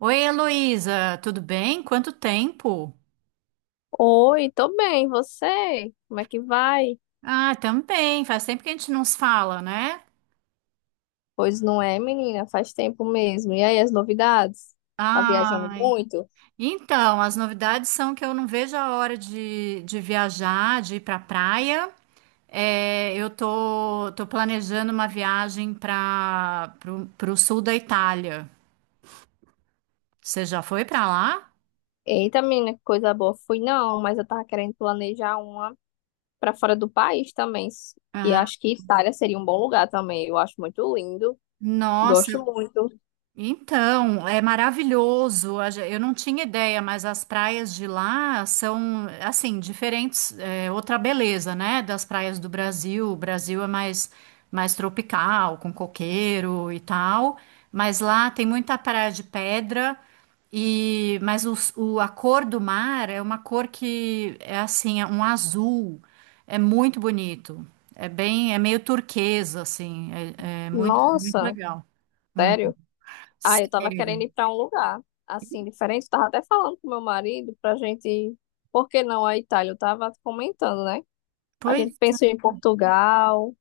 Oi, Heloísa, tudo bem? Quanto tempo? Oi, tô bem, e você? Como é que vai? Ah, também. Faz tempo que a gente não se fala, né? Pois não é, menina, faz tempo mesmo. E aí, as novidades? Tá viajando Ai. muito? Então, as novidades são que eu não vejo a hora de viajar, de ir pra praia. É, eu tô planejando uma viagem pro sul da Itália. Você já foi para lá? Eita, menina, que coisa boa. Fui não, mas eu tava querendo planejar uma pra fora do país também. E Ah, acho que Itália seria um bom lugar também. Eu acho muito lindo, nossa, gosto muito. então, é maravilhoso. Eu não tinha ideia, mas as praias de lá são, assim, diferentes. É outra beleza, né? Das praias do Brasil. O Brasil é mais tropical, com coqueiro e tal. Mas lá tem muita praia de pedra. E, mas a cor do mar é uma cor que é assim, é um azul. É muito bonito. É meio turquesa, assim. É muito, muito Nossa, legal. Hum, sério? Ah, eu tava sério. querendo ir pra um lugar assim diferente. Tava até falando com meu marido pra gente, ir. Por que não a Itália? Eu tava comentando, né? A Pois. gente pensou em Portugal,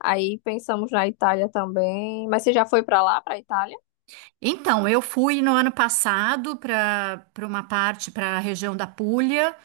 aí pensamos na Itália também. Mas você já foi pra lá, pra Itália? Então, eu fui no ano passado para uma parte, para a região da Puglia,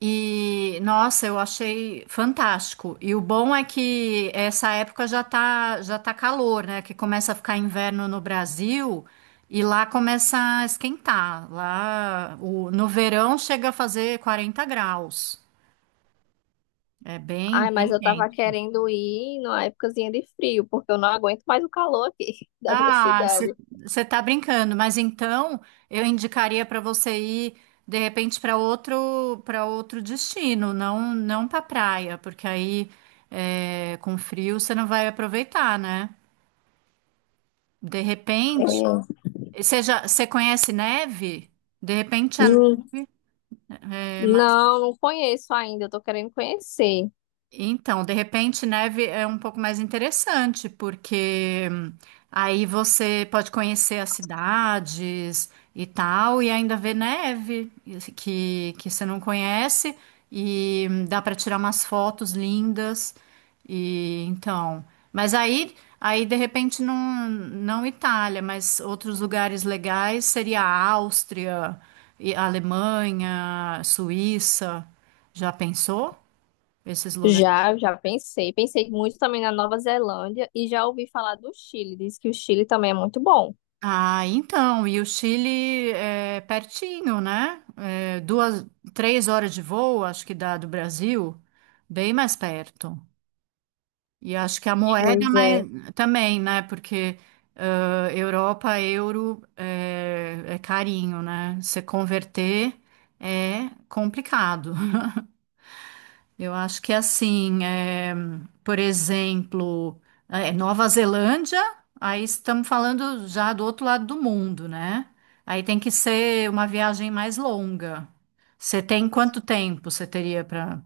e nossa, eu achei fantástico. E o bom é que essa época já tá calor, né? Que começa a ficar inverno no Brasil e lá começa a esquentar. Lá no verão chega a fazer 40 graus. É bem, Ai, mas bem eu tava quente. querendo ir numa épocazinha de frio, porque eu não aguento mais o calor aqui da minha Ah, você cidade. está brincando, mas então eu indicaria para você ir de repente para outro destino, não, não para praia, porque aí com frio você não vai aproveitar, né? De É. repente, você conhece neve? De repente a. Hum. Não, não conheço ainda, eu tô querendo conhecer. Então, de repente, neve é um pouco mais interessante, porque aí você pode conhecer as cidades e tal, e ainda ver neve que você não conhece, e dá para tirar umas fotos lindas. E então, mas aí de repente não, não Itália, mas outros lugares legais seria a Áustria, e a Alemanha, Suíça. Já pensou? Esses lugares? Já, já pensei. Pensei muito também na Nova Zelândia e já ouvi falar do Chile. Diz que o Chile também é muito bom. Ah, então, e o Chile é pertinho, né? É, 2, 3 horas de voo, acho que dá do Brasil, bem mais perto. E acho que a moeda é Pois mais, é. também, né? Porque ah, Europa, euro é carinho, né? Se converter é complicado. Eu acho que é assim, por exemplo, Nova Zelândia, aí estamos falando já do outro lado do mundo, né? Aí tem que ser uma viagem mais longa. Você tem quanto tempo você teria para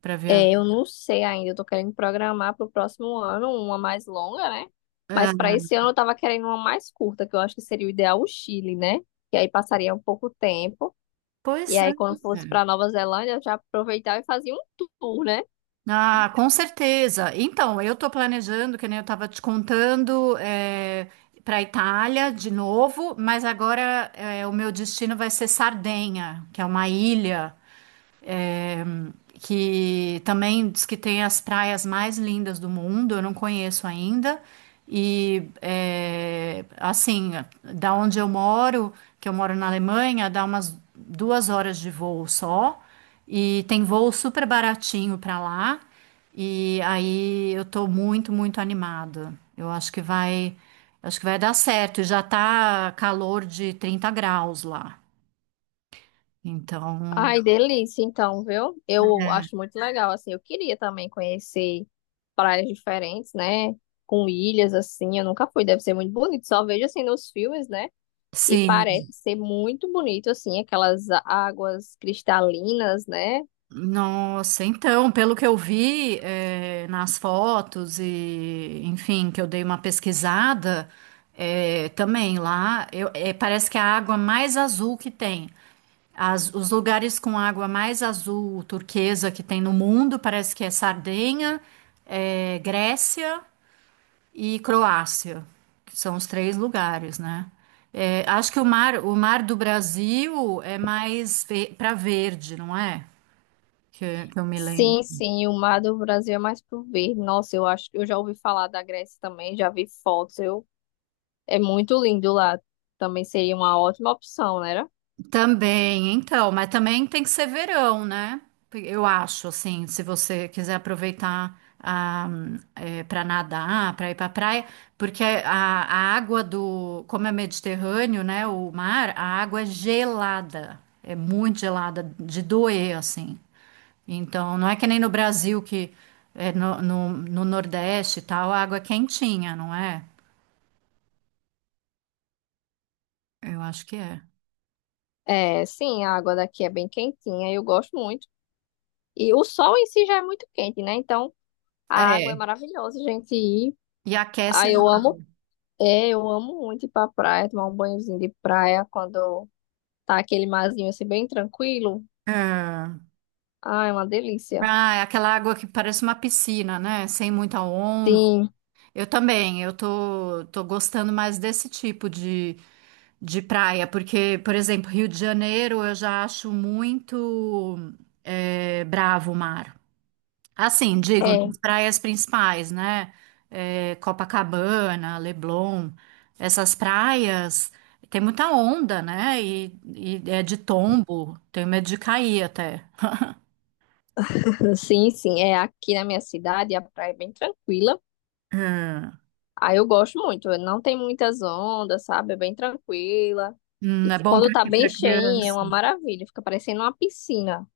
para viajar? É, eu não sei ainda, eu tô querendo programar pro próximo ano uma mais longa, né? Mas para É, esse ano eu tava querendo uma mais curta, que eu acho que seria o ideal o Chile, né? Que aí passaria um pouco tempo. E pois aí é. quando fosse pra Nova Zelândia, eu já aproveitava e fazia um tour, né? Ah, com certeza. Então, eu estou planejando, que nem eu estava te contando, para a Itália de novo, mas agora o meu destino vai ser Sardenha, que é uma ilha. É, que também diz que tem as praias mais lindas do mundo, eu não conheço ainda. E é, assim, da onde eu moro, que eu moro na Alemanha, dá umas 2 horas de voo só, e tem voo super baratinho para lá. E aí eu tô muito, muito animada. Eu acho que vai dar certo. E já tá calor de 30 graus lá. Então, Ai, delícia, então, viu? Eu acho muito legal, assim, eu queria também conhecer praias diferentes, né? Com ilhas, assim, eu nunca fui, deve ser muito bonito, só vejo assim nos filmes, né? E sim. parece ser muito bonito, assim, aquelas águas cristalinas, né? Nossa, então, pelo que eu vi, nas fotos e, enfim, que eu dei uma pesquisada, também lá, parece que é a água mais azul que tem. Os lugares com água mais azul turquesa que tem no mundo parece que é Sardenha, Grécia e Croácia, que são os três lugares, né? Acho que o mar do Brasil é mais para verde, não é? Que eu me lembro. Sim, sim, o mar do Brasil é mais pro verde. Nossa, eu acho que eu já ouvi falar da Grécia também, já vi fotos. É muito lindo lá. Também seria uma ótima opção, né? Também, então, mas também tem que ser verão, né? Eu acho, assim, se você quiser aproveitar para nadar, para ir para praia, porque a água como é Mediterrâneo, né, o mar, a água é gelada, é muito gelada, de doer, assim. Então, não é que nem no Brasil, que é no Nordeste e tal, a água é quentinha, não é? Eu acho que é. É, sim, a água daqui é bem quentinha, eu gosto muito. E o sol em si já é muito quente, né? Então a água é É. maravilhosa, gente. E E aquece. ah, eu amo, é, eu amo muito ir pra praia, tomar um banhozinho de praia quando tá aquele marzinho assim bem tranquilo. É. Ah, é uma delícia. Ah, é aquela água que parece uma piscina, né? Sem muita onda. Sim, Eu também, eu tô gostando mais desse tipo de praia, porque, por exemplo, Rio de Janeiro eu já acho muito bravo o mar. Assim, digo, é. nas praias principais, né? Copacabana, Leblon, essas praias tem muita onda, né? E é de tombo, tenho medo de cair até. Sim, sim. É aqui na minha cidade, a praia é bem tranquila. Aí eu gosto muito. Não tem muitas ondas, sabe? É bem tranquila. E é bom quando tá bem para cheinha, é criança. uma maravilha. Fica parecendo uma piscina.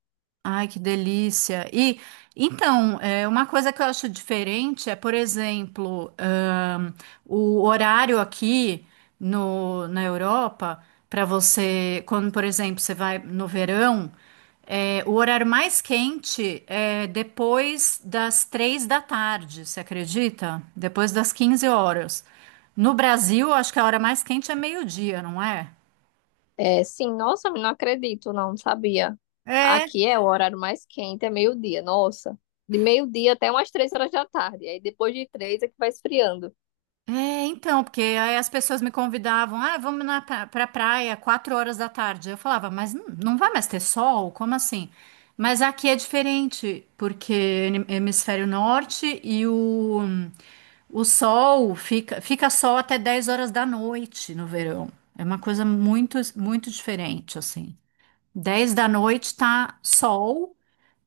Ai, que delícia. E então, uma coisa que eu acho diferente é, por exemplo, o horário aqui no, na Europa, para você, quando, por exemplo, você vai no verão, o horário mais quente é depois das 3 da tarde, você acredita? Depois das 15 horas. No Brasil, acho que a hora mais quente é meio-dia, não é? É, sim, nossa, não acredito, não sabia. É. Aqui é o horário mais quente, é meio-dia, nossa. De meio-dia até umas 3 horas da tarde. Aí depois de três é que vai esfriando. É, então, porque aí as pessoas me convidavam, ah, vamos pra praia, 4 horas da tarde. Eu falava, mas não vai mais ter sol? Como assim? Mas aqui é diferente, porque hemisfério norte e o sol fica sol até 10 horas da noite no verão. É uma coisa muito, muito diferente, assim. Dez da noite tá sol,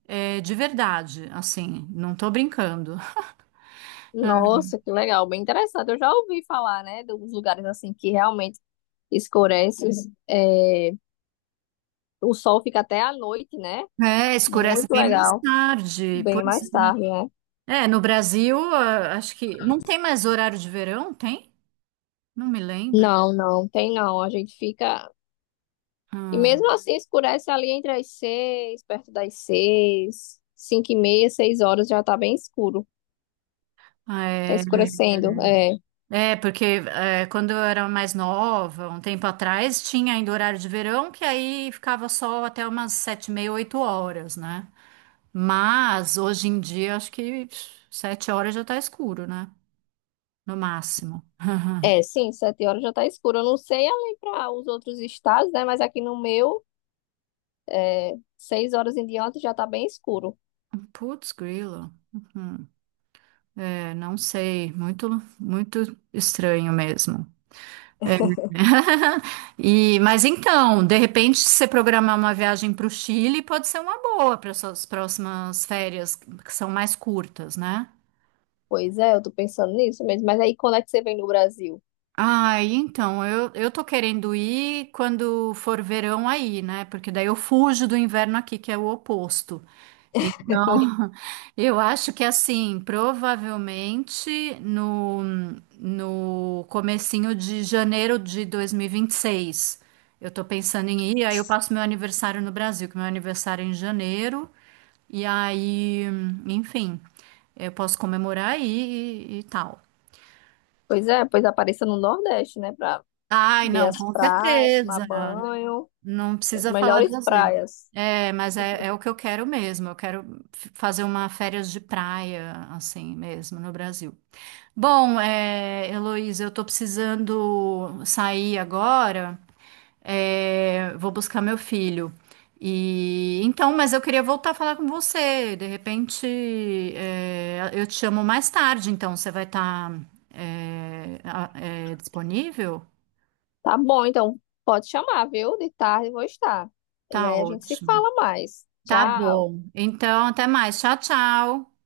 de verdade, assim, não tô brincando. Nossa, que legal, bem interessante. Eu já ouvi falar, né, dos lugares assim que realmente escurece, é, o sol fica até à noite, né? É, escurece Muito bem mais legal, tarde. bem Pois mais tarde, né? é. É, no Brasil, ah, acho que não tem mais horário de verão, tem? Não me lembro. Não, não, tem não. A gente fica. E Ah, mesmo assim escurece ali entre as seis, perto das seis, cinco e meia, 6 horas já tá bem escuro. ah, Tá é, escurecendo. É, é, porque quando eu era mais nova, um tempo atrás, tinha ainda horário de verão, que aí ficava sol até umas 7:30, 8 horas, né? Mas hoje em dia, acho que 7 horas já tá escuro, né? No máximo. é, sim, 7 horas já tá escuro. Eu não sei ali para os outros estados, né? Mas aqui no meu, é, 6 horas em diante já tá bem escuro. Putz, grilo. Uhum. É, não sei, muito, muito estranho mesmo. É. E, mas então, de repente, se você programar uma viagem para o Chile, pode ser uma boa para suas próximas férias, que são mais curtas, né? Pois é, eu tô pensando nisso mesmo. Mas aí quando é que você vem no Brasil? Ah, então, eu tô querendo ir quando for verão aí, né? Porque daí eu fujo do inverno aqui, que é o oposto. Então, eu acho que assim, provavelmente no comecinho de janeiro de dois mil e vinte e seis eu tô pensando em ir, aí eu passo meu aniversário no Brasil, que meu aniversário é em janeiro, e aí, enfim, eu posso comemorar aí e tal. Pois é, pois apareça no Nordeste, né? Pra Ai, ver não, as com praias, tomar certeza. banho, Não as precisa falar melhores 2 vezes. praias. É, mas é o que eu quero mesmo. Eu quero fazer uma férias de praia, assim mesmo, no Brasil. Bom, Heloísa, eu tô precisando sair agora. É, vou buscar meu filho. E então, mas eu queria voltar a falar com você. De repente, eu te chamo mais tarde, então você vai estar disponível? Tá bom, então pode chamar, viu? De tarde eu vou estar. E Tá aí a gente se ótimo. fala mais. Tá Tchau. bom. Então, até mais. Tchau, tchau.